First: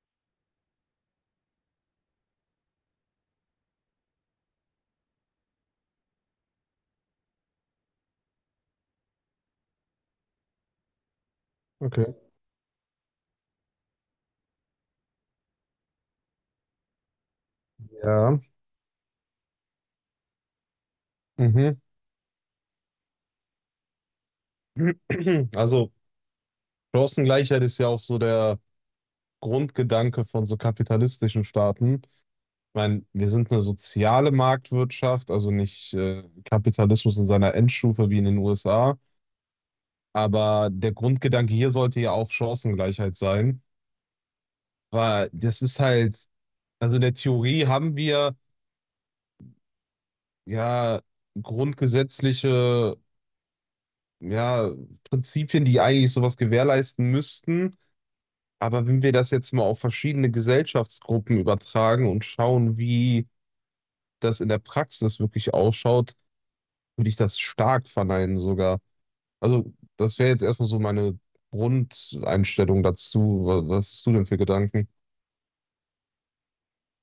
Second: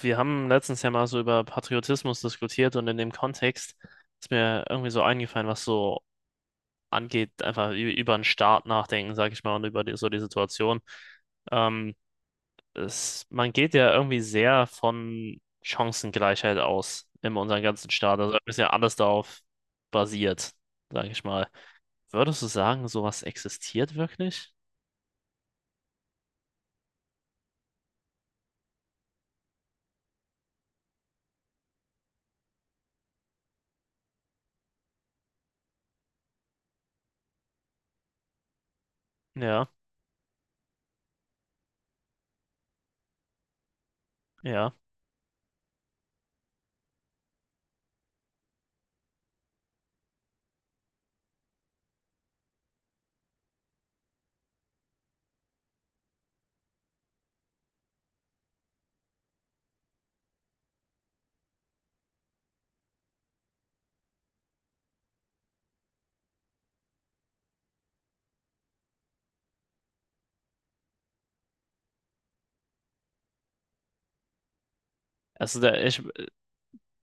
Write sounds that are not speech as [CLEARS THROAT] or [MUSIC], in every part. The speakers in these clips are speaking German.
Wir haben letztens ja mal so über Patriotismus diskutiert und in dem Kontext ist mir irgendwie so eingefallen, was so angeht, einfach über den Staat nachdenken, sag ich mal, und über die, so die Situation. Ähm, Okay. Es, man geht ja irgendwie sehr von Chancengleichheit aus in unserem ganzen Staat. Also Ja. ist ja alles darauf basiert, sag ich mal. Mhm. Würdest du sagen, sowas existiert wirklich? [CLEARS THROAT] Also Chancengleichheit ist ja auch so der Grundgedanke von so kapitalistischen Staaten. Ich meine, wir sind eine soziale Marktwirtschaft, also nicht Kapitalismus in seiner Endstufe wie in den USA. Ja, Aber der Grundgedanke hier sollte ja auch Chancengleichheit sein. ja. Weil das ist halt, also in der Theorie haben wir ja grundgesetzliche, ja, Prinzipien, die eigentlich sowas gewährleisten müssten. Aber wenn wir das jetzt mal auf verschiedene Gesellschaftsgruppen übertragen und schauen, wie das in der Praxis wirklich ausschaut, würde ich das stark verneinen sogar. Also, das wäre jetzt erstmal so meine Grundeinstellung dazu. Was hast du denn für Gedanken? Also der, ich,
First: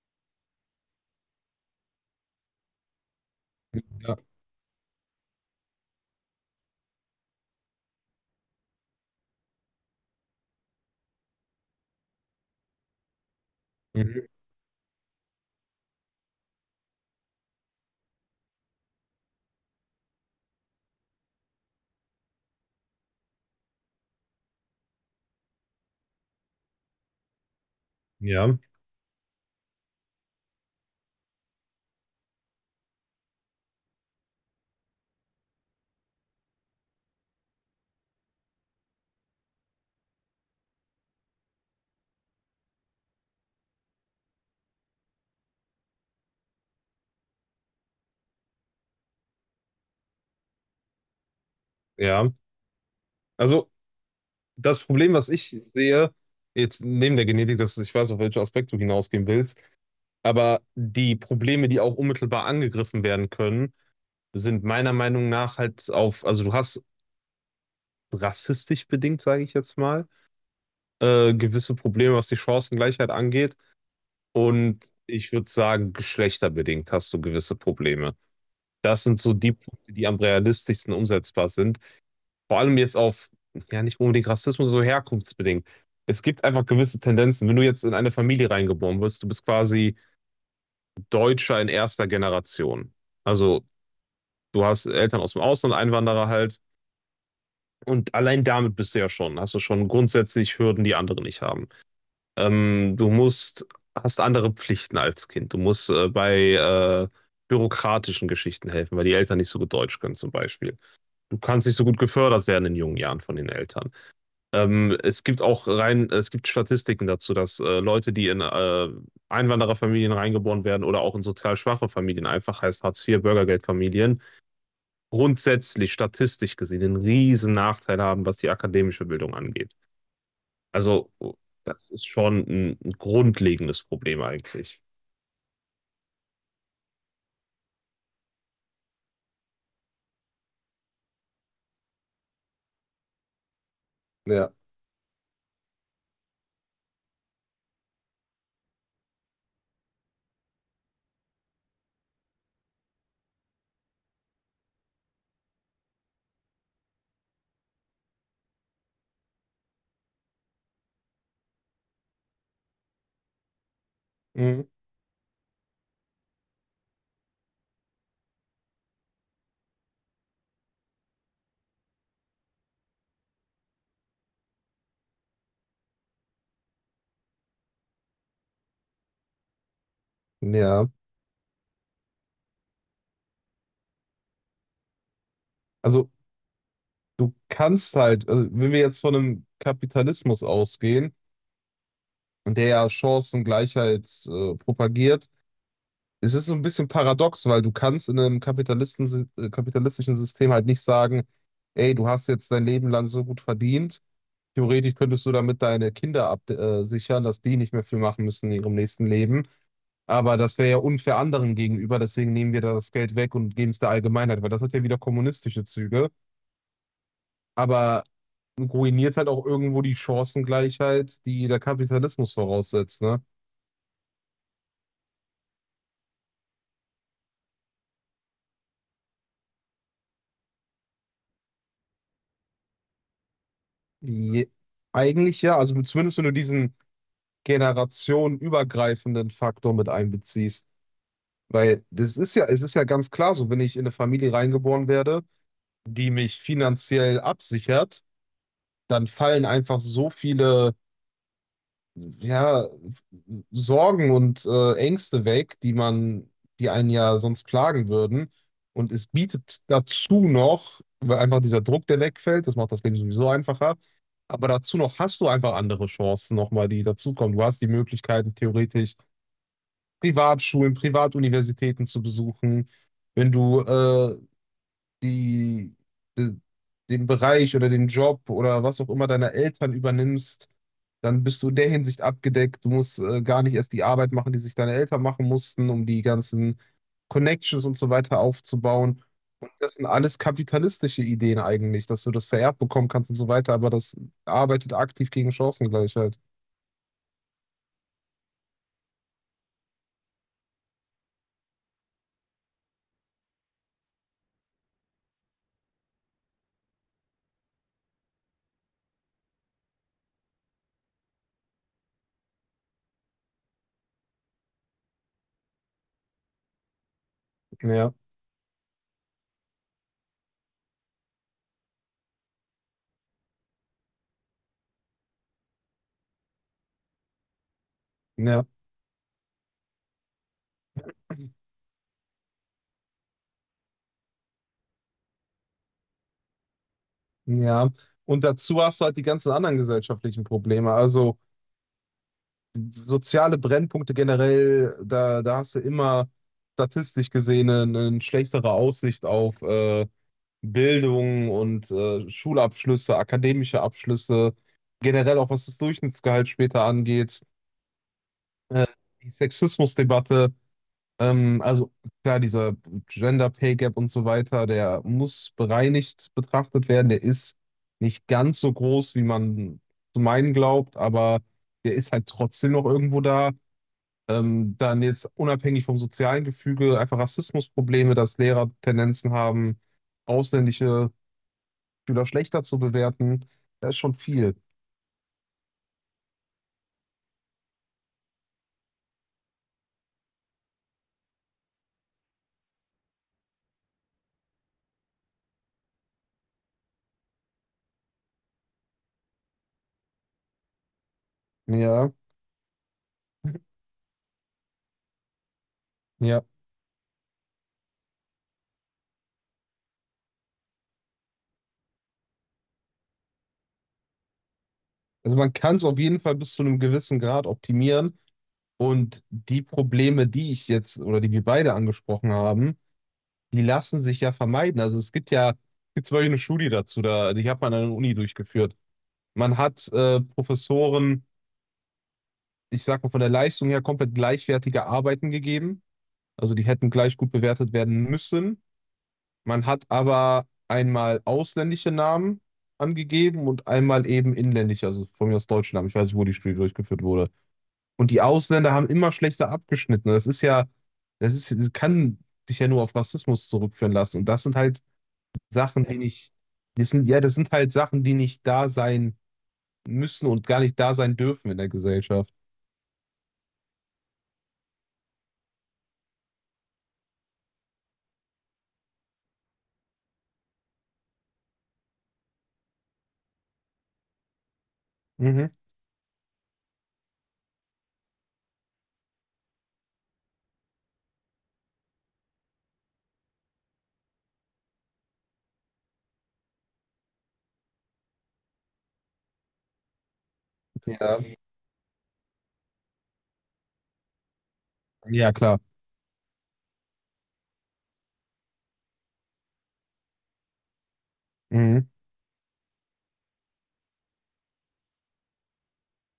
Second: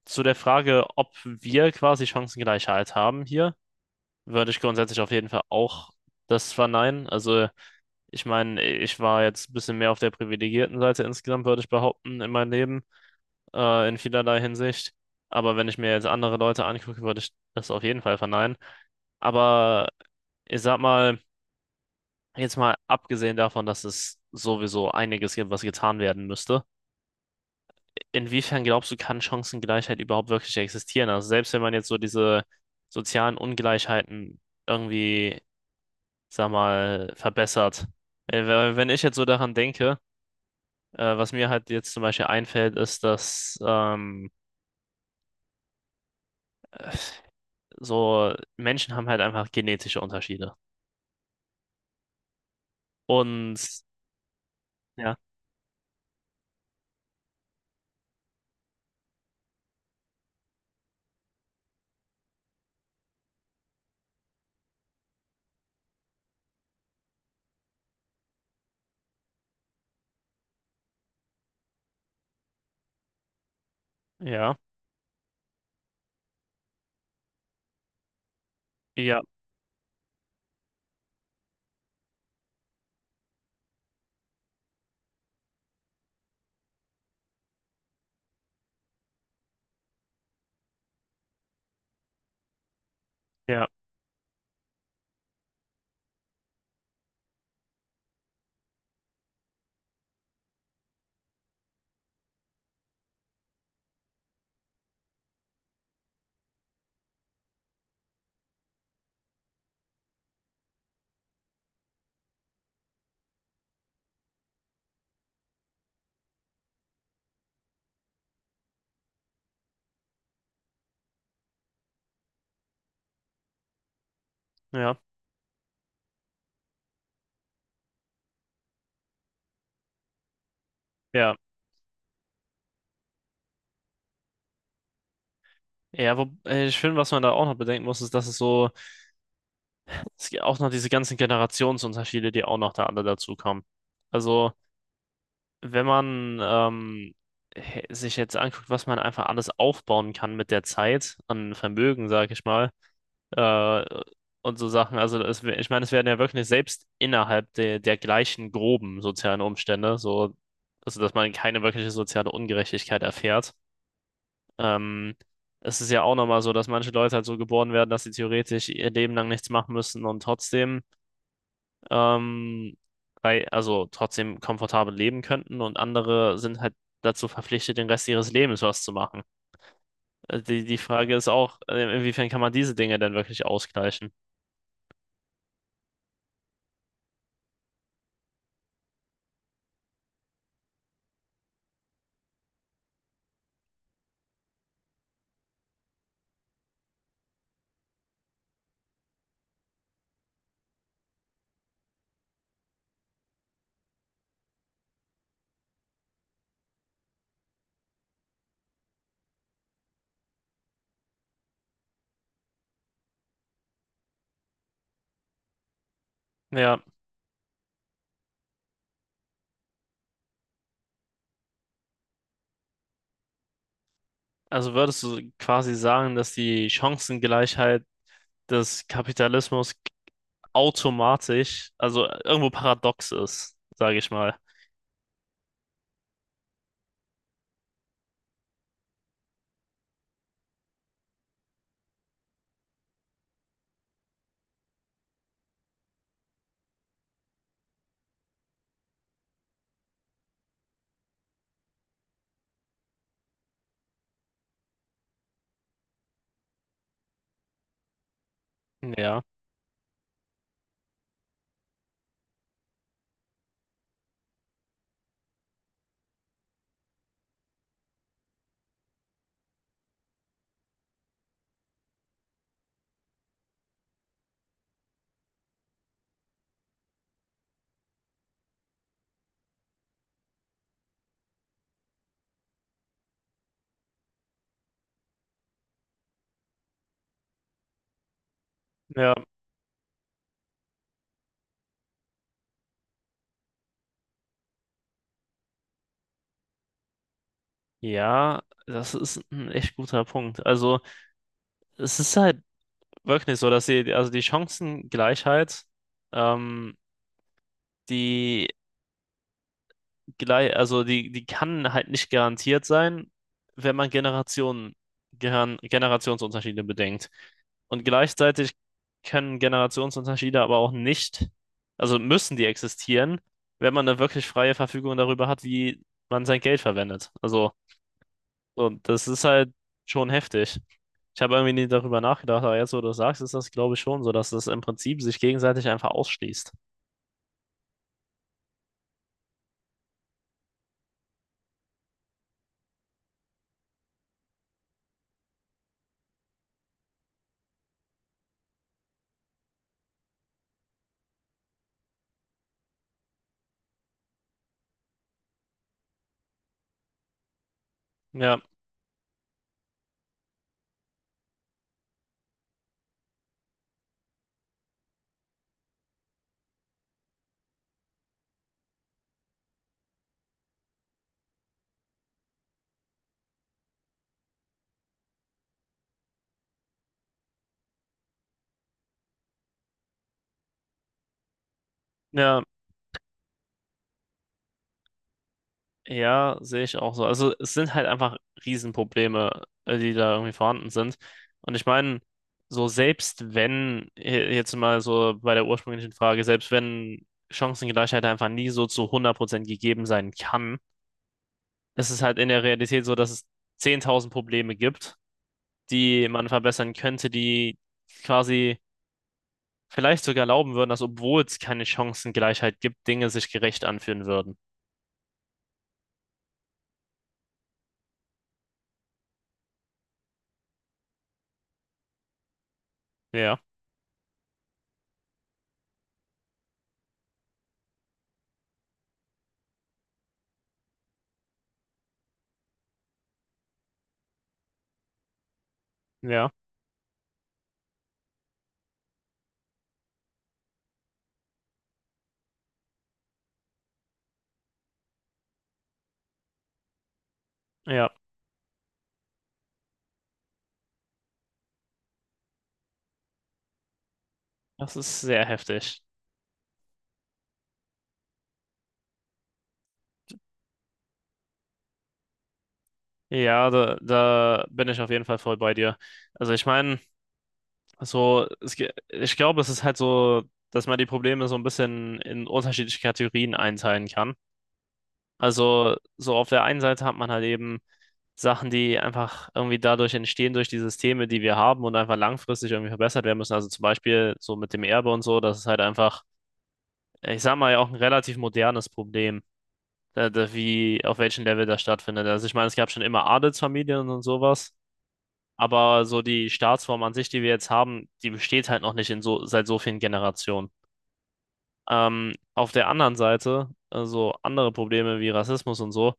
zu der Frage, ob wir quasi Chancengleichheit haben hier, Ja, würde ich grundsätzlich auf jeden Fall auch das verneinen. Also ich meine, ich war jetzt ein bisschen mehr auf der privilegierten Seite insgesamt, würde ich behaupten, in meinem Leben, in mhm. vielerlei Hinsicht. Aber wenn ich mir jetzt andere Leute angucke, würde ich das auf jeden Fall verneinen. Aber ich sag mal, jetzt mal abgesehen davon, dass es sowieso einiges gibt, was getan werden müsste, Ja, inwiefern glaubst du, kann Chancengleichheit überhaupt wirklich existieren? Also selbst wenn man jetzt so diese sozialen Ungleichheiten irgendwie, sag mal, verbessert. Wenn ich jetzt so daran denke, was mir halt jetzt zum Beispiel einfällt, ist, dass so Menschen haben halt einfach genetische Unterschiede. ja. Also Und das Problem, ja, was ich sehe, jetzt neben der Genetik, dass ich weiß, auf welchen Aspekt du hinausgehen willst, aber die Probleme, die auch unmittelbar angegriffen werden können, sind meiner Meinung nach halt auf, also du hast rassistisch bedingt, sage ich jetzt mal, gewisse Probleme, was die Chancengleichheit angeht. ja, Und ich würde sagen, geschlechterbedingt hast du gewisse Probleme. Das sind ja, so die Punkte, die am realistischsten umsetzbar sind. Vor allem jetzt auf, ja, nicht unbedingt Rassismus, so herkunftsbedingt. Es gibt einfach gewisse Tendenzen. Wenn du jetzt in eine Familie reingeboren wirst, du bist quasi Deutscher in erster Generation. Also ja, du hast Eltern aus dem Ausland, Einwanderer halt. Und allein damit bist du ja schon, hast du schon grundsätzlich Hürden, die andere nicht haben. Du musst, hast andere Pflichten als Kind. Du musst bei bürokratischen Geschichten helfen, weil die Eltern nicht so gut Deutsch können zum Beispiel. Du kannst nicht so gut gefördert werden in jungen Jahren von den Eltern. Es gibt auch rein, es gibt Statistiken dazu, dass Leute, die in Einwandererfamilien reingeboren werden oder auch in sozial schwache Familien, einfach heißt Hartz-IV, Bürgergeldfamilien, ja, grundsätzlich statistisch gesehen einen riesen Nachteil haben, was die akademische Bildung angeht. Also, ja. das ist schon ein grundlegendes Problem eigentlich. Ja, wo, ich finde, was man da auch noch bedenken muss, ist, dass es so, es gibt auch noch diese ganzen Generationsunterschiede, die auch noch da alle dazukommen. Also, Ja. wenn man sich jetzt anguckt, was man einfach alles aufbauen kann mit der Zeit, an Vermögen, sag ich mal, äh, und so Sachen. Also es, ich meine, es werden ja wirklich selbst innerhalb der, der gleichen groben sozialen Umstände, so, also dass man keine wirkliche soziale Ungerechtigkeit erfährt. Mhm. Ähm, Es ist ja auch nochmal so, dass manche Leute halt so geboren werden, dass sie theoretisch ihr Leben lang nichts machen müssen und trotzdem, ähm, bei, also trotzdem komfortabel leben könnten und andere sind halt dazu verpflichtet, den Rest ihres Lebens was zu machen. Die, die Ja. Frage ist auch, inwiefern kann man diese Dinge denn wirklich ausgleichen? Also du kannst halt, also wenn wir jetzt von einem Kapitalismus ausgehen, der ja Chancengleichheit propagiert, es ist so ein bisschen paradox, weil du kannst in einem kapitalistischen System halt nicht sagen, ey, du hast jetzt dein Leben lang so gut verdient. Theoretisch könntest du damit deine Kinder ab sichern, dass die nicht mehr viel machen müssen in ihrem nächsten Leben. Aber das wäre ja unfair anderen gegenüber, deswegen nehmen wir da das Geld weg und geben es der Allgemeinheit, weil das hat ja wieder kommunistische Züge, Ja. aber ruiniert halt auch irgendwo die Chancengleichheit, die der Kapitalismus voraussetzt, ne? Also würdest du quasi sagen, dass die Chancengleichheit des Kapitalismus automatisch, also irgendwo paradox ist, sage ich mal. Je, eigentlich ja, also zumindest wenn du diesen generationenübergreifenden Faktor mit einbeziehst, weil das ist ja, es ist ja ganz klar so, wenn ich in eine Familie reingeboren werde, die mich finanziell absichert, dann fallen einfach so viele, ja, Sorgen und Ängste weg, die man, die einen ja sonst plagen würden. Und es Ja, bietet dazu noch, weil einfach dieser Druck, der wegfällt, das macht das Leben sowieso einfacher. Aber dazu noch hast du einfach andere Chancen nochmal, die dazukommen. Du hast die Möglichkeiten, theoretisch Privatschulen, Privatuniversitäten zu besuchen. Wenn du die, de, den Bereich oder den Job oder was auch immer deiner Eltern übernimmst, dann bist du in der Hinsicht abgedeckt. Du musst gar nicht erst die Arbeit machen, die sich deine Eltern machen mussten, um die ganzen Connections und so weiter aufzubauen. ja, Und das sind alles kapitalistische Ideen eigentlich, dass du das vererbt bekommen kannst und so weiter, aber das arbeitet aktiv gegen Chancengleichheit. ja, das ist ein echt guter Punkt. Also es ist halt wirklich so, dass die, also die Chancengleichheit, ähm, die gleich, also die, die kann halt nicht garantiert sein, wenn man Generationen, Generationsunterschiede bedenkt. Und Ja, gleichzeitig können Generationsunterschiede aber auch nicht, also müssen die existieren, wenn man eine wirklich freie Verfügung darüber hat, wie man sein Geld verwendet. Also, ja, und das ist halt schon heftig. Ich habe irgendwie nie darüber nachgedacht, aber jetzt, wo du es sagst, ist das, glaube ich, schon so, dass das im Prinzip sich gegenseitig einfach ausschließt. ja. Und dazu hast du halt die ganzen anderen gesellschaftlichen Probleme. Also soziale Brennpunkte generell, da hast du immer statistisch gesehen eine schlechtere Aussicht auf Bildung und Schulabschlüsse, akademische Abschlüsse, generell auch was das Durchschnittsgehalt später angeht, Ja, äh, die Sexismusdebatte, also klar, dieser Gender Pay Gap und so weiter, der muss bereinigt betrachtet werden, der ist nicht ganz so groß, wie man zu meinen glaubt, aber der ist halt trotzdem noch irgendwo da. Dann jetzt unabhängig vom sozialen Gefüge einfach Rassismusprobleme, dass Lehrer Tendenzen haben, ausländische Schüler ja. schlechter zu bewerten. Da ist schon viel. Ja, sehe ich auch so. Also es sind halt einfach Riesenprobleme, die da irgendwie vorhanden sind. Und ich meine, so selbst wenn, jetzt mal so bei der ursprünglichen Frage, selbst wenn Chancengleichheit einfach nie so zu 100% gegeben sein kann, ist Ja, es halt in der Realität so, dass es 10.000 Probleme gibt, die ja. man verbessern könnte, die quasi vielleicht sogar erlauben würden, dass obwohl es keine Chancengleichheit gibt, Dinge sich gerecht anfühlen würden. Also man kann es auf jeden Fall bis zu einem gewissen Grad optimieren. Und die Probleme, die ich jetzt oder die wir beide angesprochen haben, Ja, die lassen sich ja vermeiden. Also es gibt ja, es gibt zum Beispiel eine Studie dazu, da, die hat man an der Uni durchgeführt. Man hat Professoren, ich sag mal von der Leistung her, komplett gleichwertige Arbeiten gegeben. ja, Also die hätten gleich gut bewertet werden müssen. Man hat aber einmal ausländische Namen angegeben und einmal eben inländische, also von mir aus deutsche Namen. Ich weiß nicht, wo die Studie durchgeführt wurde. ja. Und die Ausländer haben immer schlechter abgeschnitten. Das ist ja, das ist, das kann dich ja nur auf Rassismus zurückführen lassen. Und das sind halt Das ist sehr Sachen, die heftig. nicht, das sind, ja, das sind halt Sachen, die nicht da sein müssen und gar nicht da sein dürfen in der Gesellschaft. Ja, da, da bin ich auf jeden Fall voll bei dir. Also ich meine, so, es, ich glaube, es ist halt so, dass man die Probleme so ein bisschen in unterschiedliche Kategorien einteilen kann. Mhm. Also so auf der einen Seite hat man halt eben Sachen, die einfach irgendwie dadurch entstehen, durch die Systeme, die wir haben und einfach langfristig irgendwie verbessert werden müssen. Also zum Beispiel so mit dem Erbe und so, das ist halt einfach, ich sag mal, ja auch ein relativ modernes Problem, da, da, wie, auf Ja, welchem Level das stattfindet. Also ich meine, es gab schon immer Adelsfamilien und sowas. ja, klar. Aber so die Staatsform an sich, die wir jetzt haben, die besteht halt noch nicht in so, seit so vielen Generationen. Mhm. Auf der anderen Seite, so andere Probleme wie Rassismus und so,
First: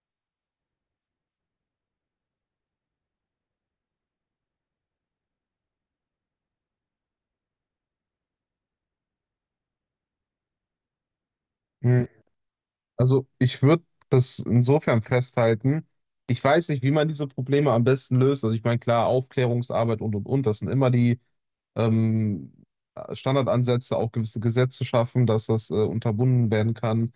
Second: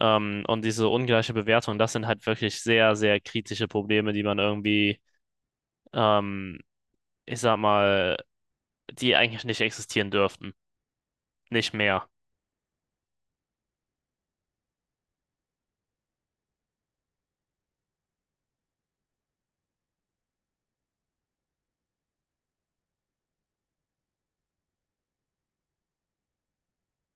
und diese ungleiche Bewertung, das sind halt wirklich sehr, sehr kritische Probleme, die man irgendwie, ähm, ich sag mal, die eigentlich nicht existieren dürften. Nicht mehr. Mhm. Also ich würde das insofern festhalten. Ich weiß nicht, wie man diese Probleme am besten löst. Also ich meine, klar, Aufklärungsarbeit und, das sind immer die, ähm, Standardansätze, auch gewisse Gesetze schaffen, dass das unterbunden werden kann.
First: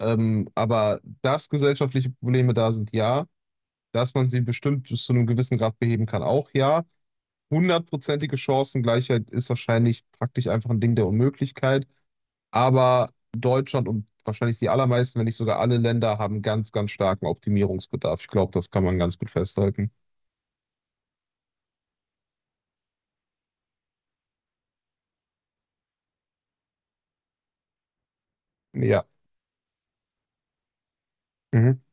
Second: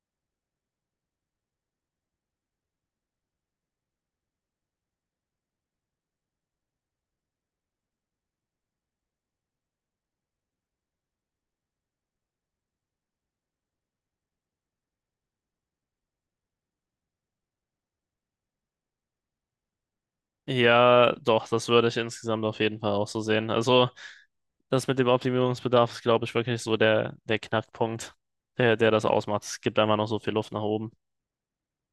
Aber dass gesellschaftliche Probleme da sind, ja. Dass man sie bestimmt bis zu einem gewissen Grad beheben kann, auch ja. Hundertprozentige Chancengleichheit ist wahrscheinlich praktisch einfach ein Ding der Unmöglichkeit. Aber Deutschland und wahrscheinlich die allermeisten, wenn nicht sogar alle Länder, haben ganz, ganz starken Optimierungsbedarf. Ich glaube, das kann man ganz gut festhalten. Ja, doch, das würde ich insgesamt auf jeden Fall auch so sehen. Also das mit dem Optimierungsbedarf ist, glaube ich, wirklich so der, der Knackpunkt, der, der das Ja. ausmacht. Es gibt einfach noch so viel Luft nach oben. Mhm.